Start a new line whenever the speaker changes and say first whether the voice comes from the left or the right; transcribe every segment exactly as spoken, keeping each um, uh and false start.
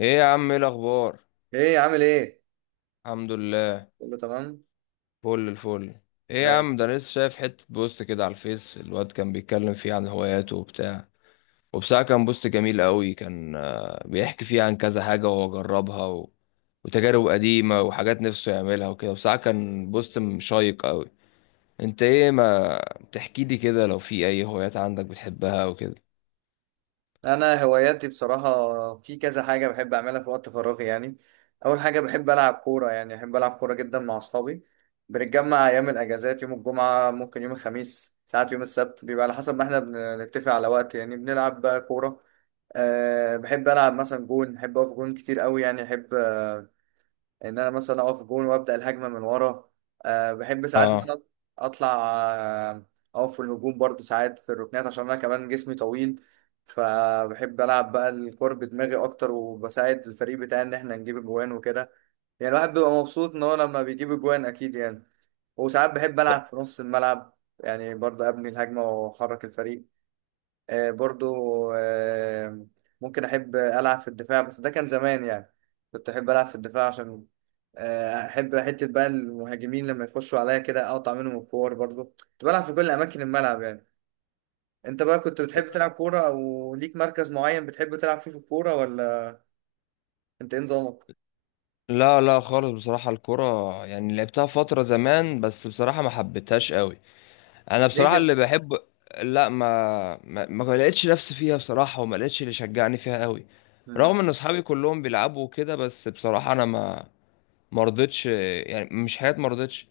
left: ايه يا عم، ايه الاخبار؟
right: ايه عامل ايه؟
left: الحمد لله.
right: كله تمام.
left: فل الفل. ايه يا
right: ده
left: عم، ده أنا لسه شايف حتة بوست كده على الفيس، الواد كان بيتكلم فيه عن هواياته وبتاع. وبصراحة كان بوست جميل قوي، كان آه، بيحكي فيه عن كذا حاجة وهو جربها و... وتجارب قديمة وحاجات نفسه يعملها وكده. بصراحة كان بوست شيق قوي. انت ايه، ما تحكي لي كده لو في اي هوايات عندك بتحبها وكده؟
right: انا هواياتي بصراحه في كذا حاجه بحب اعملها في وقت فراغي يعني. اول حاجه بحب العب كوره، يعني بحب العب كوره جدا مع اصحابي. بنتجمع ايام الاجازات، يوم الجمعه، ممكن يوم الخميس، ساعات يوم السبت، بيبقى على حسب ما احنا بنتفق على وقت يعني. بنلعب بقى كوره. أه بحب العب مثلا جون، بحب اقف جون كتير قوي، يعني احب ان انا مثلا اقف جون وابدا الهجمه من ورا. أه بحب ساعات ان
left: اه،
right: انا اطلع، آه، اقف في الهجوم برضو، ساعات في الركنات عشان انا كمان جسمي طويل. فبحب العب بقى الكور بدماغي اكتر وبساعد الفريق بتاعي ان احنا نجيب اجوان وكده. يعني الواحد بيبقى مبسوط ان هو لما بيجيب اجوان اكيد يعني. وساعات بحب العب في نص الملعب، يعني برضه ابني الهجمه واحرك الفريق. آه، برضو آه، ممكن احب العب في الدفاع، بس ده كان زمان يعني. كنت احب العب في الدفاع عشان آه، احب حته بقى المهاجمين لما يخشوا عليا كده اقطع منهم الكور، برضو كنت بلعب في كل اماكن الملعب يعني. انت بقى كنت بتحب تلعب كوره، او ليك مركز معين بتحب تلعب فيه في الكوره، ولا انت ايه نظامك؟
left: لا لا خالص، بصراحة الكرة يعني لعبتها فترة زمان، بس بصراحة ما حبيتهاش قوي. انا
right: ليه
left: بصراحه
right: كده؟
left: اللي بحب، لا ما ما, ما لقيتش نفسي فيها بصراحه، وما لقيتش اللي شجعني فيها قوي.
right: مم.
left: رغم ان اصحابي كلهم بيلعبوا كده، بس بصراحه انا ما ما رضيتش، يعني مش حياتي، ما رضيتش.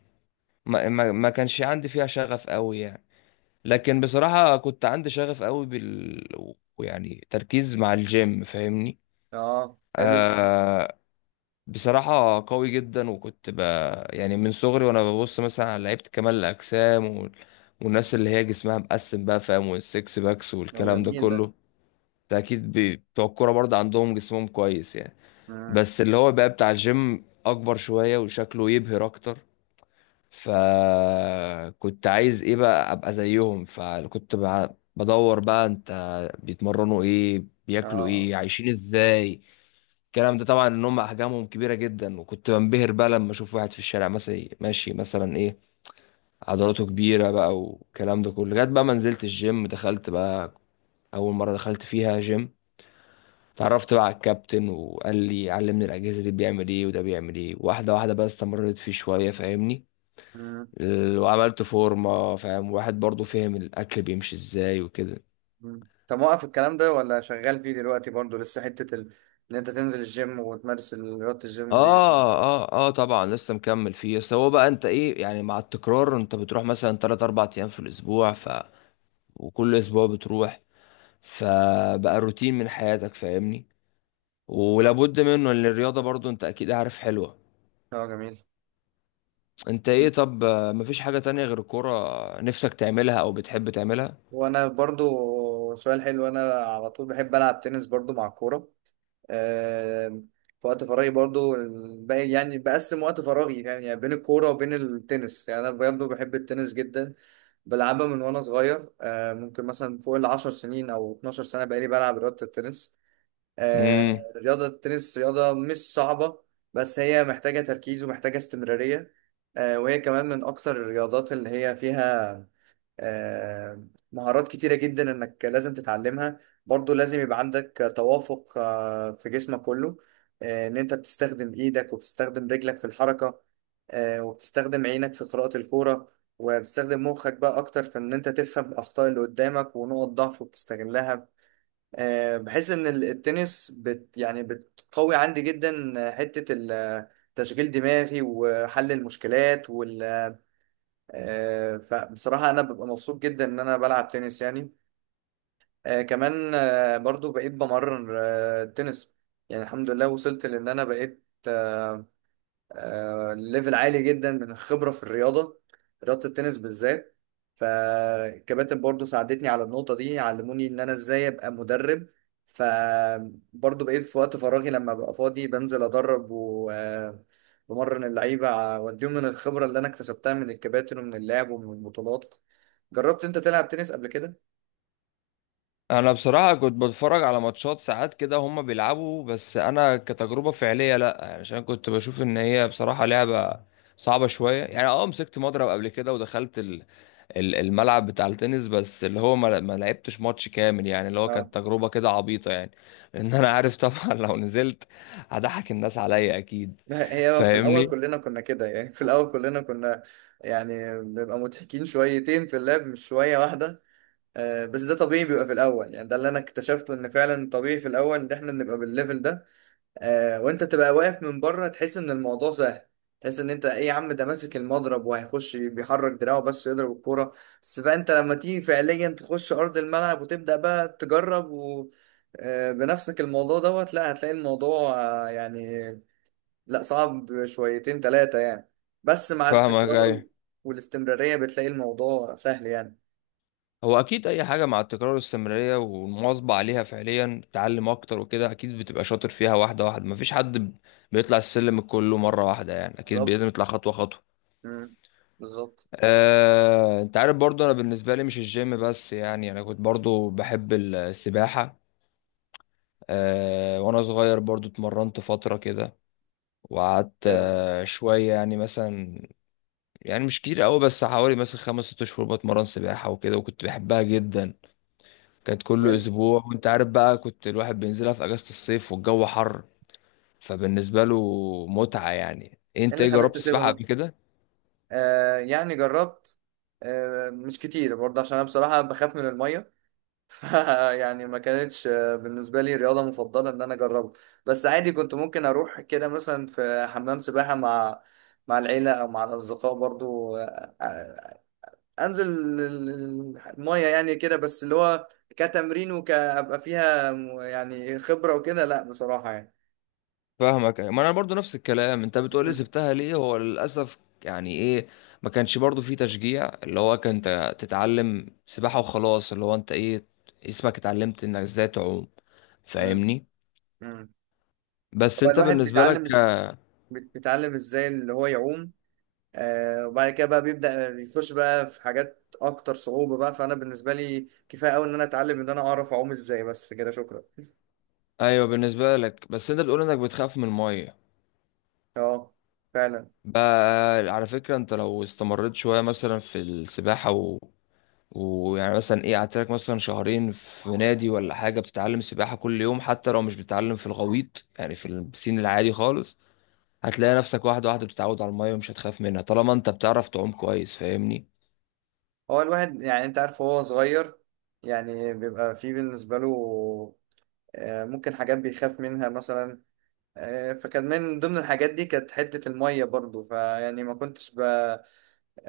left: ما, ما, ما كانش عندي فيها شغف قوي يعني. لكن بصراحه كنت عندي شغف قوي بال، ويعني تركيز مع الجيم، فاهمني؟
right: اه، حلو الشيء.
left: آه، بصراحة قوي جدا، وكنت ب... يعني من صغري وانا ببص مثلا على لعيبة كمال الأجسام وال... والناس اللي هي جسمها مقسم بقى، فاهم، والسكس باكس
right: هو
left: والكلام ده
right: جميل ده.
left: كله. ده أكيد بي- بتوع الكورة برضه عندهم جسمهم كويس يعني،
right: مم.
left: بس اللي هو بقى بتاع الجيم أكبر شوية وشكله يبهر أكتر. فكنت عايز إيه بقى، أبقى زيهم، فكنت بع- بدور بقى، أنت بيتمرنوا إيه، بياكلوا
right: اه.
left: إيه، عايشين إزاي. الكلام ده طبعا، ان هم احجامهم كبيره جدا، وكنت بنبهر بقى لما اشوف واحد في الشارع مثلا ماشي مثلا ايه، عضلاته كبيره بقى والكلام ده كله، لغايه بقى ما نزلت الجيم، دخلت بقى اول مره دخلت فيها جيم، اتعرفت بقى على الكابتن وقال لي علمني الاجهزه دي بيعمل ايه وده بيعمل ايه واحده واحده، بقى استمريت فيه شويه فاهمني.
right: مم.
left: ال- وعملت فورمه، فاهم، واحد برضو، فهم الاكل بيمشي ازاي وكده.
right: مم. طب موقف الكلام ده ولا شغال فيه دلوقتي برضو لسه حتة ال... ان انت تنزل الجيم وتمارس ال- رياضة الجيم دي؟
left: اه اه اه، طبعا لسه مكمل فيه. بس هو بقى انت ايه يعني، مع التكرار انت بتروح مثلا تلاتة أربعة ايام في الاسبوع، وكل اسبوع بتروح، فبقى روتين من حياتك فاهمني،
right: اه.
left: ولابد منه ان الرياضة، برضو انت اكيد عارف، حلوة.
right: آه، جميل.
left: انت ايه طب، آه، مفيش حاجة تانية غير الكورة نفسك تعملها او بتحب تعملها؟
right: وانا برضو، سؤال حلو، انا على طول بحب العب تنس برضو مع الكورة. آم، في وقت فراغي برضو ال- بقى- يعني بقسم وقت فراغي يعني يعني بين الكورة وبين التنس، يعني انا برضو بحب التنس جدا. بلعبها من وانا صغير، آه، ممكن مثلا فوق العشر سنين او اثنتا عشرة سنة بقالي بلعب رياضة التنس. آه،
left: امم،
right: رياضة التنس رياضة مش صعبة، بس هي محتاجة تركيز ومحتاجة استمرارية. آه، وهي كمان من أكتر الرياضات اللي هي فيها آه، مهارات كتيرة جدا إنك لازم تتعلمها. برضو لازم يبقى عندك توافق آه، في جسمك كله. آه، إن أنت بتستخدم إيدك وبتستخدم رجلك في الحركة، آه، وبتستخدم عينك في قراءة الكورة، وبتستخدم مخك بقى أكتر في إن أنت تفهم الأخطاء اللي قدامك ونقط ضعفه وبتستغلها. آه، بحس ان ال- التنس بت يعني بتقوي عندي جدا، آه، حتة ال- آه، تشغيل دماغي وحل المشكلات وال. آه، فبصراحة انا ببقى مبسوط جدا ان انا بلعب تنس يعني. آه، كمان آه، برضو بقيت بمرن آه، التنس. يعني الحمد لله وصلت لان انا بقيت آه، آه، ليفل عالي جدا من الخبرة في الرياضة، رياضة التنس بالذات. فالكباتن برضو ساعدتني على النقطة دي، علموني ان انا ازاي ابقى مدرب. فبرضو بقيت في وقت فراغي لما ببقى فاضي، بنزل ادرب وبمرن اللعيبة ع- واديهم من الخبرة اللي انا اكتسبتها من الكباتن ومن اللعب ومن البطولات. جربت انت تلعب تنس قبل كده؟
left: انا بصراحة كنت بتفرج على ماتشات ساعات كده هما بيلعبوا، بس انا كتجربة فعلية لا يعني، عشان كنت بشوف ان هي بصراحة لعبة صعبة شوية يعني. اه، مسكت مضرب قبل كده ودخلت ال- الملعب بتاع التنس، بس اللي هو ما ما لعبتش ماتش كامل يعني، اللي هو
right: اه.
left: كانت تجربة كده عبيطة يعني لأن أنا عارف طبعا لو نزلت هضحك الناس عليا أكيد،
right: هي في الاول
left: فاهمني؟
right: كلنا كنا كده يعني في الاول كلنا كنا يعني بنبقى مضحكين شويتين في اللعب مش شوية واحدة. آه، بس ده طبيعي بيبقى في الاول، يعني ده اللي انا اكتشفته ان فعلا طبيعي في الاول ان احنا نبقى بالليفل ده. آه، وانت تبقى واقف من بره تحس ان الموضوع سهل. تحس ان انت ايه يا عم، ده ماسك المضرب وهيخش بيحرك دراعه بس يضرب الكوره. بس بقى انت لما تيجي فعليا تخش ارض الملعب وتبدا بقى تجرب و آه، بنفسك الموضوع دوت، لا هتلاقي الموضوع آه، يعني لا صعب شويتين ثلاثه يعني، بس مع
left: فاهمك،
right: التكرار
left: أيوة.
right: والاستمراريه بتلاقي الموضوع سهل يعني.
left: هو أكيد أي حاجة مع التكرار والاستمرارية والمواظبة عليها فعليا تعلم أكتر وكده، أكيد بتبقى شاطر فيها واحدة واحدة. مفيش حد ب- بيطلع السلم كله مرة واحدة يعني، أكيد لازم
right: بالظبط.
left: يطلع خطوة خطوة.
right: مم. بالظبط.
left: آه، انت عارف برضو انا بالنسبه لي مش الجيم بس يعني، انا كنت برضو بحب السباحه. آه، وانا صغير برضو اتمرنت فترة كده، وقعدت
right: حلو.
left: آه، شوية يعني مثلا، يعني مش كتير قوي، بس حوالي مثلا خمس ست شهور بتمرن سباحة وكده، وكنت بحبها جدا. كانت
right: وايه
left: كل
right: ال-
left: اسبوع، وانت عارف بقى، كنت الواحد بينزلها في اجازة الصيف والجو حر، فبالنسبة له متعة يعني.
right: إيه
left: انت
right: اللي
left: ايه،
right: خلاك
left: جربت
right: تسيبها
left: السباحة
right: بقى؟
left: قبل كده؟
right: آه يعني جربت، آه مش كتير برضه عشان انا بصراحة بخاف من المية. يعني ما كانتش آه، بالنسبة لي رياضة مفضلة ان انا اجربها. بس عادي كنت ممكن اروح كده مثلا في حمام سباحة مع مع العيلة او مع الاصدقاء برضه آه آه، انزل ال- ال- المية يعني كده، بس اللي هو كتمرين وكابقى فيها م- يعني خبرة وكده، لا بصراحة يعني.
left: فاهمك، ما انا برضو نفس الكلام انت بتقولي،
right: مم.
left: سبتها ليه؟ هو للاسف يعني ايه، ما كانش برضو في تشجيع، اللي هو كان ت- تتعلم سباحة وخلاص، اللي هو انت ايه، اسمك، اتعلمت انك ازاي تعوم
right: مم.
left: فاهمني.
right: مم.
left: بس
right: هو
left: انت
right: الواحد
left: بالنسبة لك
right: بيتعلم إز...
left: ك-
right: بيتعلم ازاي اللي هو يعوم. آه، وبعد كده بقى بيبدأ يخش بقى في حاجات اكتر صعوبة بقى، فانا بالنسبة لي كفاية قوي ان انا اتعلم ان انا اعرف اعوم ازاي بس كده، شكرا.
left: ايوه بالنسبة لك، بس انت بتقول انك بتخاف من المية
right: اه، فعلا.
left: بقى. على فكرة انت لو استمريت شوية مثلا في السباحة، ويعني مثلا ايه، قعدت لك مثلا شهرين في نادي ولا حاجه بتتعلم سباحه كل يوم، حتى لو مش بتتعلم في الغويط، يعني في البسين العادي خالص، هتلاقي نفسك واحده واحده بتتعود على الميه، ومش هتخاف منها طالما انت بتعرف تعوم كويس فاهمني.
right: هو الواحد، يعني انت عارف، هو صغير يعني بيبقى فيه بالنسبة له آه ممكن حاجات بيخاف منها مثلا. آه، فكان من ضمن الحاجات دي كانت حتة المية برضو، فيعني ما كنتش ب...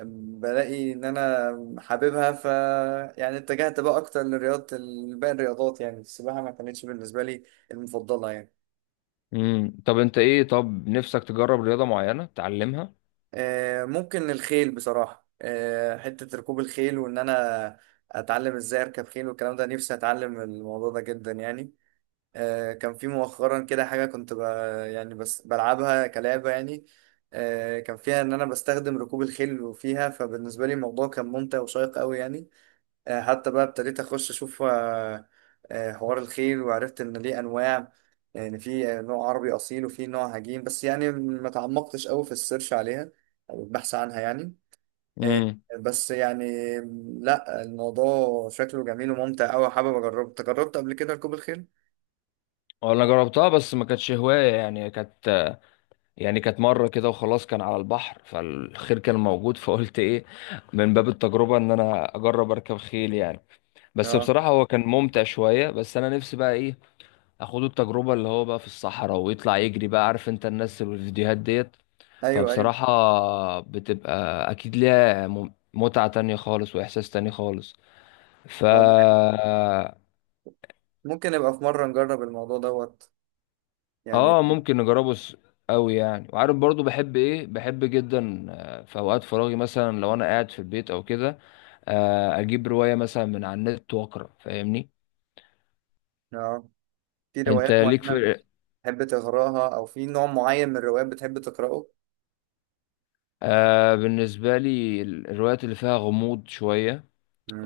right: بلاقي ان انا حاببها ف، يعني اتجهت بقى اكتر لرياضه، باقي الرياضات. يعني السباحه ما كانتش بالنسبه لي المفضله يعني.
left: امم، طب انت ايه، طب نفسك تجرب رياضه معينه تتعلمها؟
right: آه، ممكن الخيل بصراحه، آه، حته ركوب الخيل وان انا اتعلم ازاي اركب خيل والكلام ده، نفسي اتعلم الموضوع ده جدا يعني. آه، كان في مؤخرا كده حاجه كنت ب... يعني بس بلعبها كلعبه يعني. آه، كان فيها ان انا بستخدم ركوب الخيل وفيها، فبالنسبه لي الموضوع كان ممتع وشيق قوي يعني. آه، حتى بقى ابتديت اخش اشوف آه، آه، حوار الخيل، وعرفت ان ليه انواع. يعني في آه، نوع عربي اصيل وفي نوع هجين، بس يعني ما تعمقتش قوي في السيرش عليها او البحث عنها يعني. آه،
left: امم،
right: بس يعني لا الموضوع شكله جميل وممتع قوي، حابب اجربه. أنت جربت قبل كده ركوب الخيل؟
left: انا جربتها بس ما كانتش هوايه يعني، كانت يعني كانت مره كده وخلاص. كان على البحر، فالخير كان موجود، فقلت ايه، من باب التجربه، ان انا اجرب اركب خيل يعني. بس
right: اه.
left: بصراحة هو كان ممتع شوية، بس أنا نفسي بقى إيه، أخد التجربة اللي هو بقى في الصحراء ويطلع يجري بقى، عارف أنت، الناس اللي في الفيديوهات ديت.
right: ايوه ايوه.
left: فبصراحة بتبقى أكيد ليها مم- متعة تانية خالص وإحساس تاني خالص،
right: آه،
left: فا
right: ممكن نبقى في مره نجرب الموضوع دوت يعني.
left: آه ممكن نجربه س- أوي يعني. وعارف برضو بحب إيه، بحب جدا آه، في أوقات فراغي مثلا لو أنا قاعد في البيت أو كده، آه، أجيب رواية مثلا من على النت وأقرأ فاهمني.
right: اه، في
left: أنت
right: روايات
left: ليك
right: معينه
left: في،
right: بتحب تقراها او في نوع معين من الروايات بتحب تقراه؟
left: آه بالنسبة لي ال- الروايات اللي فيها غموض شوية،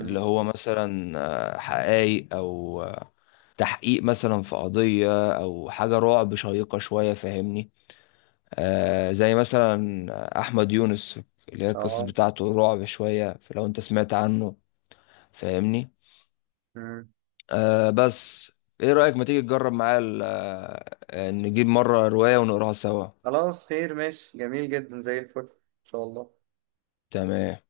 left: اللي هو مثلا آه، حقايق أو آه، تحقيق مثلا في قضية، أو حاجة رعب شيقة شوية فاهمني. آه زي مثلا آه، أحمد يونس، اللي هي القصص
right: اه.
left: بتاعته رعب شوية لو أنت سمعت عنه، فاهمني.
right: مم.
left: آه بس إيه رأيك، ما تيجي تجرب معايا ال- آه، آه، نجيب مرة رواية ونقراها سوا؟
right: خلاص، خير، ماشي، جميل جدا، زي الفل، ان شاء الله.
left: تمام.